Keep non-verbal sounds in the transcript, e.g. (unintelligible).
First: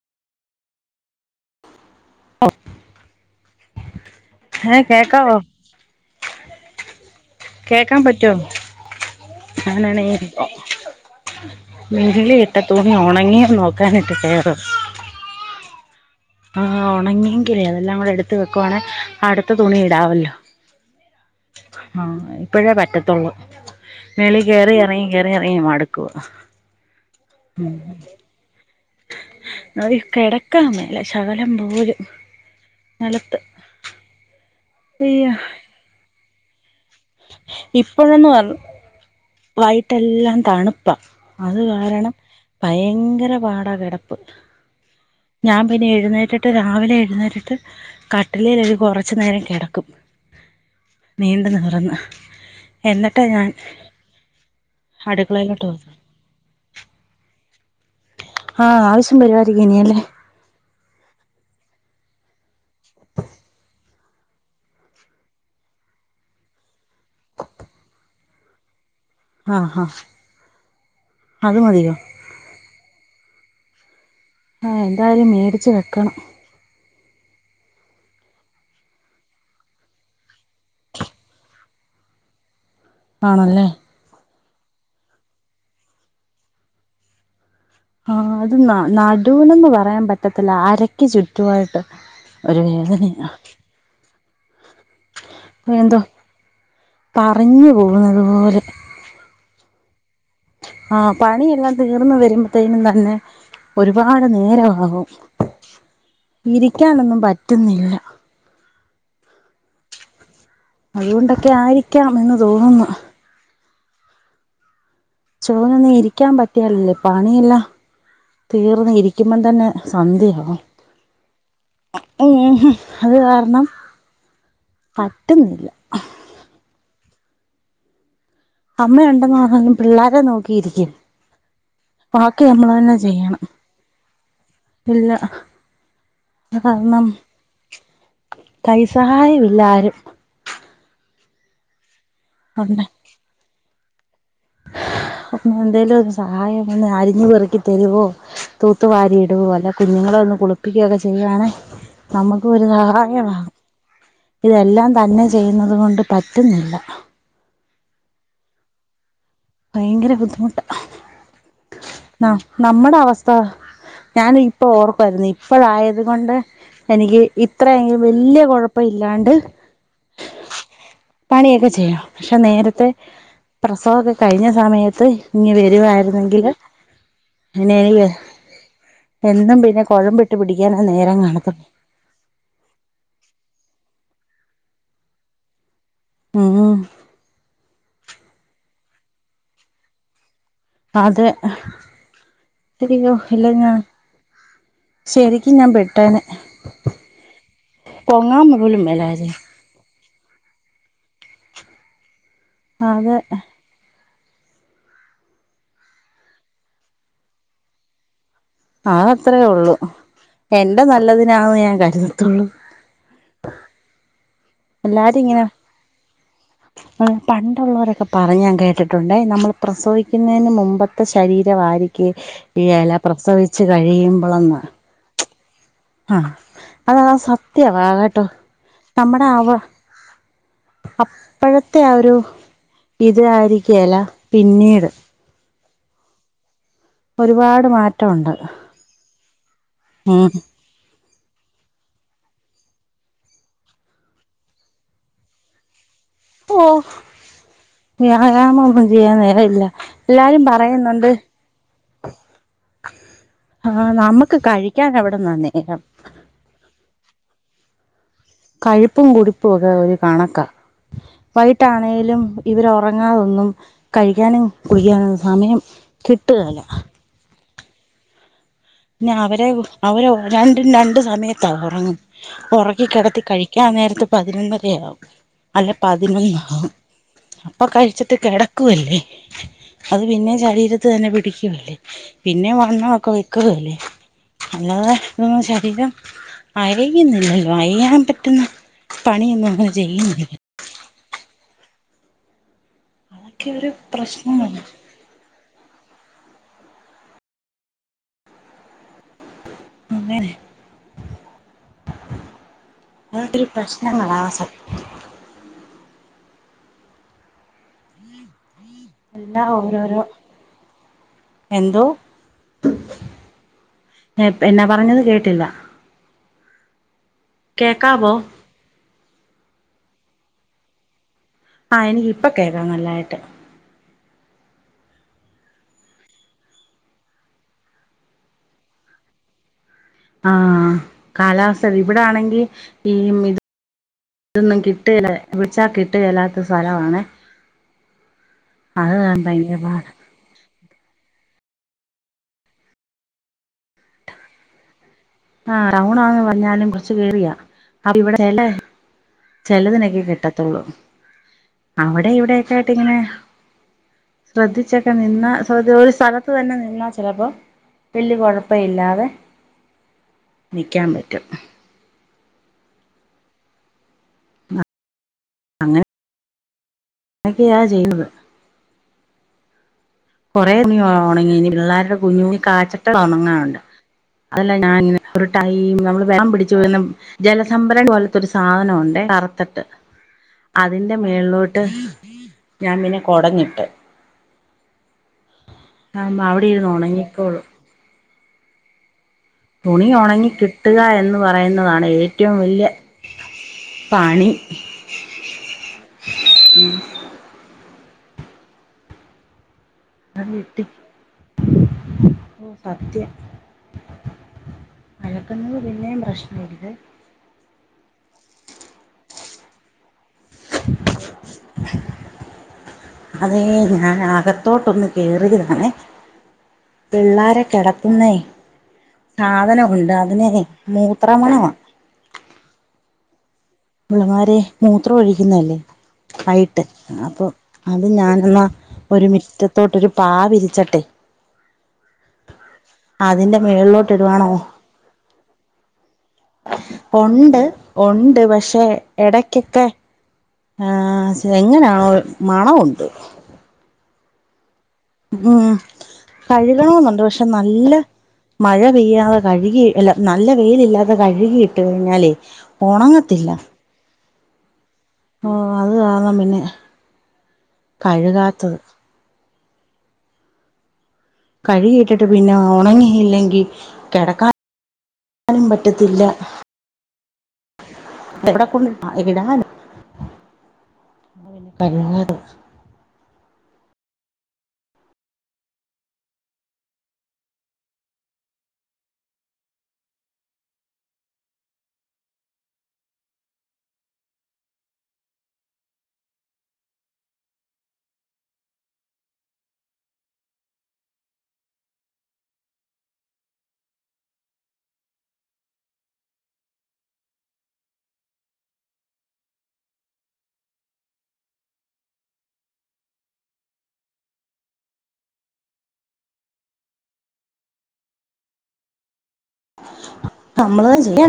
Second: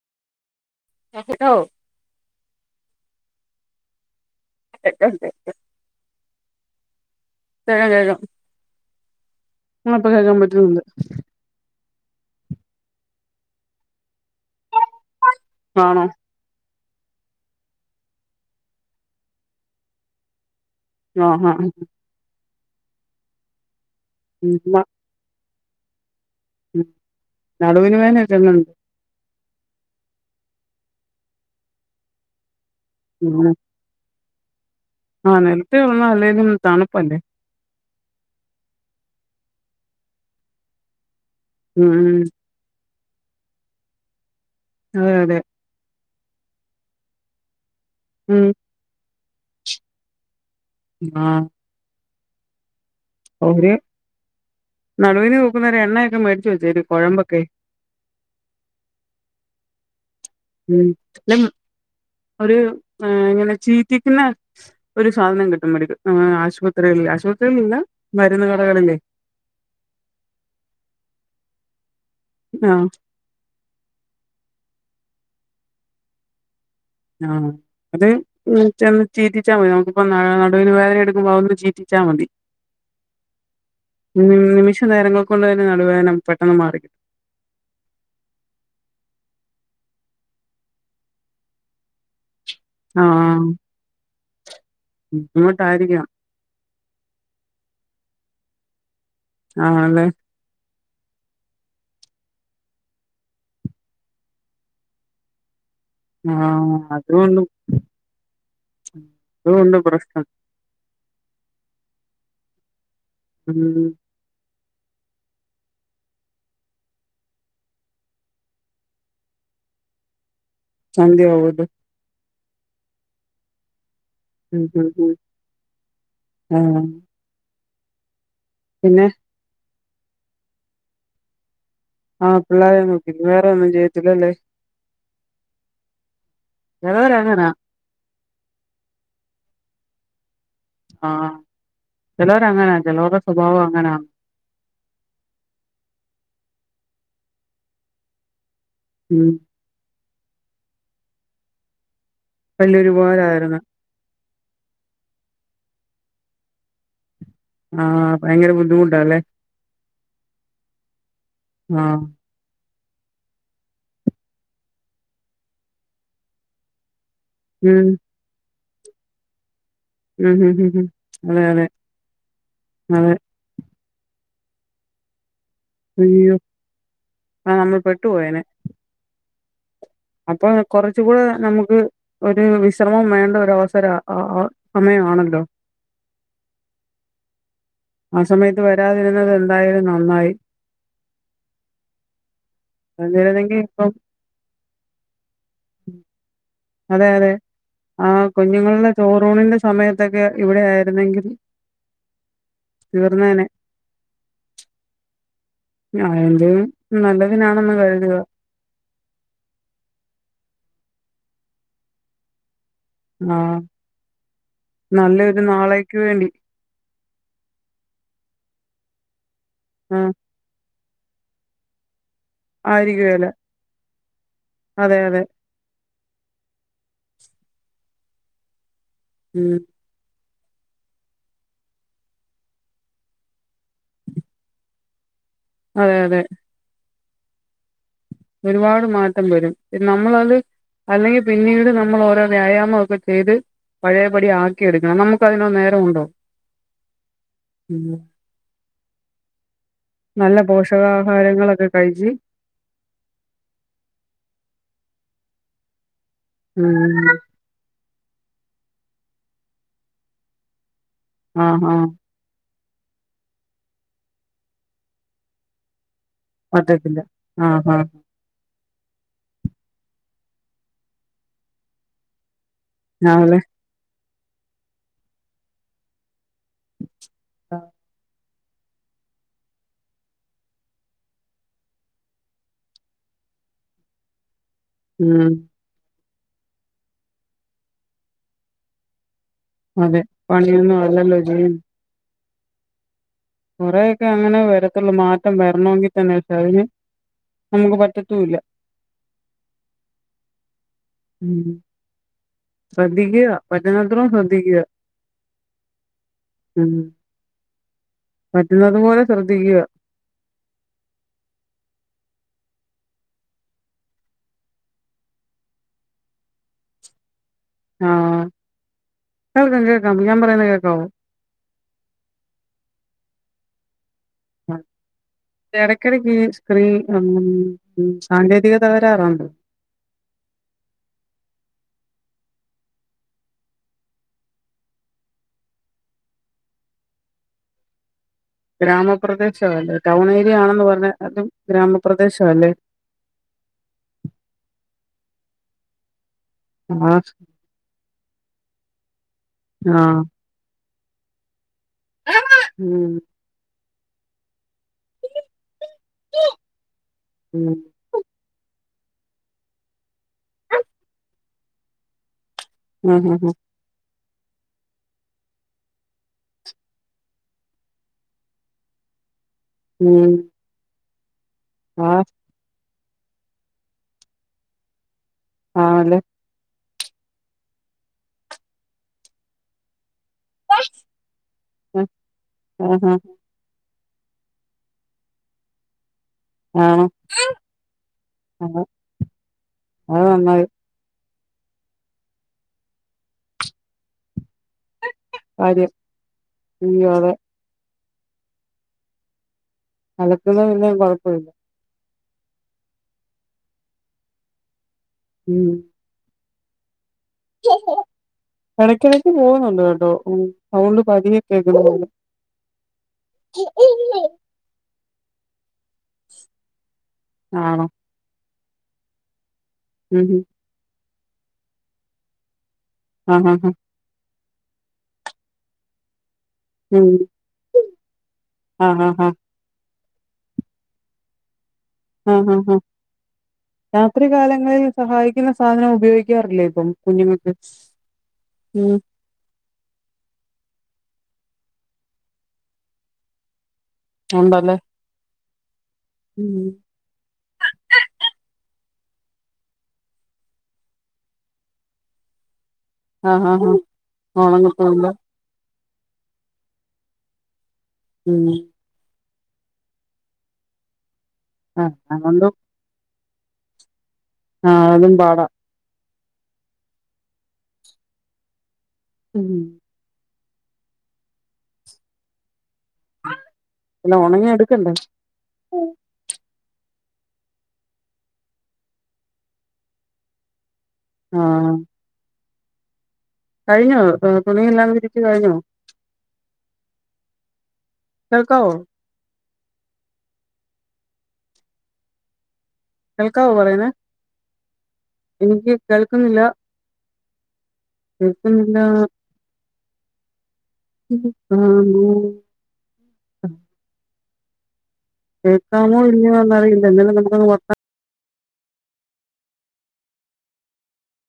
Hello ഔ ഹേ കേക്കാം കേക്കാവോ? കേക്കാം കേക്കാൻ കേക്കാം പറ്റോ ഞാൻ ആ ആണേ ഇപ്പൊ കേക്കാൻ പറ്റുന്നുണ്ട് മെകളിൽ ഇട്ട തുണി ഉണങ്ങിയോ നോക്കാനിട്ട് കയറുവാ ആണോ? ആഹ് ഉണങ്ങിയെങ്കിലേ അതെല്ലാം കൂടെ എടുത്തു വെക്കുവാണേ അടുത്ത തുണി ഇടാവല്ലോ ആ ആ ആഹ് ഇപ്പോഴേ പറ്റത്തുള്ളൂ മേളി ഉം കയറി മ ഇറങ്ങി കേറി എറങ്ങി മടുക്കുവാ ഉം നടുവിന് വേദന ഒക്കെ എങ്ങനെയുണ്ട് ആഹ് കെടക്കാൻ മേല ശകലം പോലും നെലത്ത് ആഹ് നെലത്ത് കിടന്നാൽ അല്ലേലും തണുപ്പല്ലേ ഇപ്പഴുന്നും വൈകിട്ട്ല്ലാം തണുപ്പ അത് ഉം കാരണം ഉം ഭയങ്കര പാടാ കിടപ്പ് അതെ അതെ ഞാൻ പിന്നെ എഴുന്നേറ്റിട്ട് രാവിലെ എഴുന്നേറ്റിട്ട് ഉം കട്ടിലേൽ ഒരു കുറച്ചു നേരം കെടക്കും ആ നീണ്ട് നിവർന്ന് എന്നിട്ടാ ഞാൻ ഒരു നടുവിന് അടുക്കളയിലോട്ട് തേക്കുന്ന ഒരു പോകുന്നത് എണ്ണയൊക്കെ വേടിച്ചു വെച്ചേരെ കുഴമ്പൊക്കെ ആഹ് ആവശ്യം വരിവായർക്കും ഇനി അല്ലേ ഉം ഒരു ഏഹ് ഇങ്ങനെ ചീറ്റിക്കുന്ന ഒരു സാധനം കിട്ടും മെഡിക്കൽ ആഹ് ആശുപത്രികളിൽ ആശുപത്രികളല്ല മരുന്ന് കടകളിൽ ആഹ് ആഹ് അത് മതിയോ ആഹ് ആഹ് എന്തായാലും മേടിച്ച് വെക്കണം ആഹ് അത് ഒന്ന് ചെന്ന് ചീറ്റിച്ചാ മതി നമുക്കിപ്പ നടുവിന് വേദന എടുക്കുമ്പോ അതൊന്ന് ചീറ്റിച്ചാ മതി ആണല്ലേ ഉം നിമിഷം നേരങ്ങൾ കൊണ്ട് തന്നെ നടുവേദന പെട്ടെന്ന് മാറി കിട്ടും ആഹ് അത് ന നടുവിനൊന്ന് പറയാൻ പറ്റത്തില്ല അരക്ക് ചുറ്റുവായിട്ട് ഒരു വേദനയാ എന്തോ ബുദ്ധിമുട്ടായിരിക്കാ പറഞ്ഞു പോകുന്നതു പോലെ ആണ് ആഹ് പണിയെല്ലാം തീർന്ന് വരുമ്പോത്തേനു തന്നെ ഒരുപാട് നേരവാകും. ആഹ് ഇരിക്കാനൊന്നും പറ്റുന്നില്ല. ഈ എന്ത് പ്രശ്‌നം അതുകൊണ്ടൊക്കെ ആയിരിക്കാം എന്ന് തോന്നുന്നു. ഉം. ചോനൊന്നും ഇരിക്കാൻ പറ്റിയാലല്ലേ? പണിയല്ല. തീർന്ന് ഇരിക്കുമ്പ തന്നെ സന്ധ്യാവും. സന്ധ്യ ആവൂലെ. ഹു ഹു അത് കാരണം... ഉം ഉം ഉം പറ്റുന്നില്ല ഏഹ് അമ്മ ഉണ്ടെന്ന് നന്ന പിള്ളാരെ നോക്കിയിരിക്കും. ആഹ് ബാക്കി പിള്ളേരെ നമ്മളന്നെ നോക്കില്ലേ ചെയ്യണം. വേറെ ഒന്നും ചെയ്യത്തില്ലല്ലേ ഇല്ല. (unintelligible) കൈ സഹായമില്ല ആരും. ആഹ് ചെലോര് അങ്ങനാ ഉണ്ട് ചെലോരുടെ സ്വഭാവം അങ്ങനാ എന്തേലും സഹായം ഒന്ന് അരിഞ്ഞു പെറക്കി തരുവോ? തൂത്തു വാരി ഉം ഇടു അല്ല കുഞ്ഞുങ്ങളെ ഒന്ന് കുളിപ്പിക്കുകയൊക്കെ ചെയ്യവാണേ... നമ്മക്ക് ഒരു വലിയൊരു സഹായവാ ഉപകാരായിരുന്നു ഇതെല്ലാം തന്നെ ചെയ്യുന്നത് കൊണ്ട് പറ്റുന്നില്ല. ആഹ് ഭയങ്കര ബുദ്ധിമുട്ടാല്ലേ? ഭയങ്കര ബുദ്ധിമുട്ടാ. ആഹ് ആഹ് നമ്മടെ അവസ്ഥ... ഞാൻ ഇപ്പോ ഓർക്കായിരുന്നു. ഇപ്പോഴായത് കൊണ്ട് എനിക്... ഉം ഇത്രയ് വല്ല്യ കുഴപ്പ ഇല്ലാണ്ട്... ഉം ഉം ഉം.. അതെ അതെ പണിയൊക്കെ ചെയ്യാം. പക്ഷെ, നേരത്തെ അതെ പ്രസവൊക്കെ കഴിഞ്ഞ സമയത്ത് ഇനി വെ (unintelligible) അയ്യോ വായിരുന്നെങ്കി ആഹ് നമ്മൾ (unintelligible) പെട്ടുപോയേനെ എന്നും പിന്നെ... കുഴമ്പിട്ട് അപ്പൊ പിടിക്കാനാ നേരം കുറച്ചുകൂടെ കാണത്തുള്ളൂ. നമുക്ക് ഒരു വിശ്രമം വേണ്ട. ഒര അവസര അ ആ സമയാണല്ലോ? ഉം ഉം ആ സമയത്ത് വരാതിരുന്നത് എന്തായാലും നന്നായി. അതെ, ഹിയോ ഇല്ല വന്നിരുന്നെങ്കിൽ ഞാൻ... ഇപ്പം ശരിക്കും ഞാൻ പെട്ടേനെ. അതെ അതെ, ആഹ് പൊങ്ങാൻ പോലും കുഞ്ഞുങ്ങളുടെ മേലായിരുന്നു ചോറൂണിന്റെ സമയത്തൊക്കെ ഇവിടെ ആയിരുന്നെങ്കിൽ അതെ. തീർന്നേനെ അന്റെയും നല്ലതിനാണെന്ന് കരുതുക. ആ അത്രേ ഉള്ളു എന്റെ നല്ലതിനാന്ന് ഞാൻ കരുതത്തുള്ളൂ. ആഹ് എല്ലാരു ഇങ്ങനെ.... വേണ്ടി പണ്ടുള്ളൊരൊക്കെ പറഞ്ഞ ഞാ കേട്ടിട്ടുണ്ടേ നമ്മള്... ആ പ്രസവിക്കുന്നതിന് മുമ്പത്തെ ശരീര ആയിരിക്കെയെല ആയിരിക്കുവല്ലോ പ്രസവി... ച്ച് കഴിയുമ്പോളന്ന്? അതെ അതെ. ആഹ്, അതതാ സത്യവാകട്ടോ നമ്മുടെ അവ... ഉം അപ്പോഴത്തെ ആ ഒരു ഇത് ആയിരികേല പിന്നീട്. അതെ അതെ. ഒരുപാട് മാ ഒരുപാട് മാറ്റം വരും ഉം നമ്മളത്... അല്ലെങ്കിൽ പിന്നീട് നമ്മൾ ഓരോ വ്യായാമം ഒക്കെ ചെയ്ത്... പഴേ പടി ആക്കി എടുക്കണം. നമുക്ക് അതിനോ നേരമുണ്ടോ? ഹോ ഉം വ്യായാമം ഒന്നും ചെയ്യാൻ നേരൽയ. നല്ല എല്ലാരും പറയുന്നുണ്ട്... പോഷകാഹാരങ്ങളൊക്കെ കഴിച്ച് ആഹ് നമക്ക് കഴിക്കാനെവിടന്ന നേരം ഉം കഴിപ്പും കുടിപ്പും ഒക്കെ ഒരു കണക്ക ആഹ് ആഹ് വൈട്ടാണേലും ഇവരൊറങ്ങാതൊന്നും കഴിക്കാനും കുടിക്കാനും സമയം കിട്ടുകേല പറ്റത്തില്ല ആഹ്ആഹ് പിന്നെ അവരെ അവരെ രണ്ടും രണ്ട് സമയത്താ ഒറങ്ങും ഒറക്കി കെടത്തി രാവിലെ കഴി ഞാൻ നേരത്തെ പതിനൊന്നരയാവും അല്ലെ പതിനൊന്നാവും അപ്പൊ കഴിച്ചിട്ട് കെട ക്കുവല്ലേ അത് പിന്നെം ശരീരത്തി തന്നെ പിടിക്കുവല്ലേ പിന്നെ വണ്ണവൊക്കെ വെ ക്കുവല്ലേ അല്ലാതെ ഉം തൊന്നും ശരീരം അയയുന്നില്ലല്ലോ അയിയാൻ പറ്റുന്ന പണിയൊന്നും അങ്ങനെ അതെ ചെയ്യുന്നില്ല പണിയൊന്നും അല്ലല്ലോ ചെയ് അതൊക്കെ ഒരു കൊറെയൊക്കെ അങ്ങനെ പ്രശ്നമാണ് വരത്തുള്ളൂ മാ വര്ണോങ്കി തന്നെ തെറിഞ്ഞ് നമുക്ക് പറ്റത്തൂല്ല അങ്ങനെ ശ്രദ്ധിക്ക്യാ അതൊക്കെ ഒരു പറ്റുന്നത്രം പ്രശ്നങ്ങളാ സത്യം ശ്രദ്ധിക്ക്യാ ഉം പറ്റുന്നത് പോലെ എല്ലാ ശ്രദ്ധിക്കുക ഓരോരോ എന്തോ? നേ എന്നാ പറഞ്ഞത് കേട്ടില്ല കേക്കാവോ ആഹ് ഞാ പർയുന്നെ കേക്കാവേ ഞാ പറയുന്നെകേക്കാവോ? ആഹ് എനിക്ക് ഇപ്പൊ കേക്കാം നന്നയിട്ട് (unintelligible) എടക്കിടക്കീ സ്ക്രീ ഉം സാങ്കേതിക തകരാറുണ്ട് ആഹ് കാലാവസ്ഥ ഇവിടാണെങ്കി ഈ മിടി ഇതൊന്നും കിട്ടേല്ല വിൾച്ചാൽ കിട്ടു ഇല്ലാത്ത സ്ഥലവാണെ ഭയങ്കര ഗ്രാമപ്രദേശവല്ലേ പാടാ ടൗൺ ഏരിയ ആണെന്ന് പറഞ്ഞാ അതും ഗ്രാമപ്രദേശവല്ലേ ആ ടൌൺണാണ് പറഞ്ഞാലും ആഹ് കുറച്ച് കേറിയാ അപ്പവിടെ ചെലെ ചെലതിനെക്കെ ആഹ് കിട്ടത്തുള്ളൂ അവിടെ ഉം ഇവിടെയൊക്കെയായ്ട്ടിങ്ങനെ ശ്രദ്ധിച്ചൊക്കെ നിന്ന ശ്രദ്ധ ഒരു സ്ഥലത്ത് തന്നെ നിന്നാ ചെലപ്പോ ഉം വെല്യ കൊഴപ്പയില്ലാതെ നിക്ക്യാൻ പറ്റും ആഹ് ഹാ ഹാ അങ്ങനെ എക്കെയ ചെയ്യുന്നത് ഉം കൊറേ തുണി ഒണങ്ങി ഇനി പിള്ളേരുടെ ആഹ് കുഞ്ഞു കാറ്റത്തു ഉണങ്ങാനുണ്ട് അതെല്ലാം ഞാൻങ്ങനെ ഒരു ടൈം ആണല്ലേ നമ്മള് വേള്ളം പിടിച്ചു വെകുന്ന ജലസംഭരണി പോലത്തെ ഒരു സാധനം ഉണ്ടെ കറുത്തിട്ട് അതിന്റെ മേളിലോട്ട് ഉം ഞാൻ ആഹ് പിന്നെ കൊടഞ്ഞിട്ട് താവുമ്പ അവി വാണം ആഹ് ഞങ്ങള് തുണി ഒണങ്ങികി കിട്ടുക എന്ന് പറയുന്നതാണ് ഏറ്റവും വല്യ പണി കാര്യം ഇഞ്ഞും അതെ അത് അലക്കുന്നത് കിട്ടി പിന്നെ കൊഴപ്പമില്ല ഓഹ് സത്യം അലക്കുന്നത് പിന്നെയും പ്രശ്നവില്ലേ എടക്കിടക്ക് പോകുന്നുണ്ട് കേട്ടോ ഉം സൗണ്ട് പതിയെ കേക്ക്ന്നപോ അതേ ഞാൻ അകത്തോട്ടൊന്ന് കേറിയതാണെ പിള്ളാരെ ആണോ കെടത്തുന്നെ സാധനം ഉണ്ട് ഉം ഉം അതിനെ മൂത്രമണവാ ആഹ് ഹാ ഹാ പിള്ളാരെ മൂത്ര ഒഴിക്കുന്നേല്ലേ പൈ ഉം അപ്പൊ അത് ഞാനെന്നാ ആഹ് ആഹ് ഒരു ആഹ് മിറ്റത്തോട് ഒരു പാ വിരിച്ചട്ടെ അഹ് ഹാ ഹാ അതിന്റെ മേള് രാത്രി കാലങ്ങളിൽ സഹായിക്കുന്ന സാധനം ഉപയോഗിക്കാറില്ലേ ഇപ്പം കുഞ്ഞുങ്ങൾക്ക് ഒണ്ട് പക്ഷേ ഉം എടെക്ക്യൊക്കെ ആഹ് സ് എങ്ങനാണോ മണമുണ്ട് നമ്പർല് ഉം കഴുകണംന്നുണ്ട് പക്ഷെ നല്ല മഴ പെയ്യാതെ കഴ്കി അല്ല നല്ല വെയിലില്ലാതെ കഴ്കിയിട്ട കഴിഞ്ഞാലേ ആഹ് ഒണങ്ങത്തില്ല ആഹ് ആഹ് ഓളാങ്ങ്പ്പവ്ണ്ട് ഓഹ് അത് കാര്ണം പിന്നെ ഉം കഴ്കാത്തെത് ആഹ് കഴികി ഇട്ടിട്ട് അതുകൊണ്ട് പിന്നെ ഒണങ്ങിയില്ലെങ്കി കെടക്കാ ആഹ് അതും പാടാ നും പറ്റത്തില്ല ആരാ വെടെകൊണ്ട് ആഹ് ഉം എവിടാനും പിന്നെ (unintelligible) എല്ലാം ഒണങ്ങി എടുക്കണ്ടേ ആഹ് കഴിഞ്ഞോ തു തുണിയെല്ലാം വിരിച്ച് കഴിഞ്ഞോ കേൾക്കാവോ? കേൾക്കാവാേ പറയ്ന്നെ എനിക്കി കേൾക്കുന്നില്ല കേൾക്കുന്നില്ലാ ആഹ് ദൂ കേക്കാമോ ഇല്ലയോ എന്നറിയില്ല (unintelligible) നമ്മളത് ചിയ്യാൻ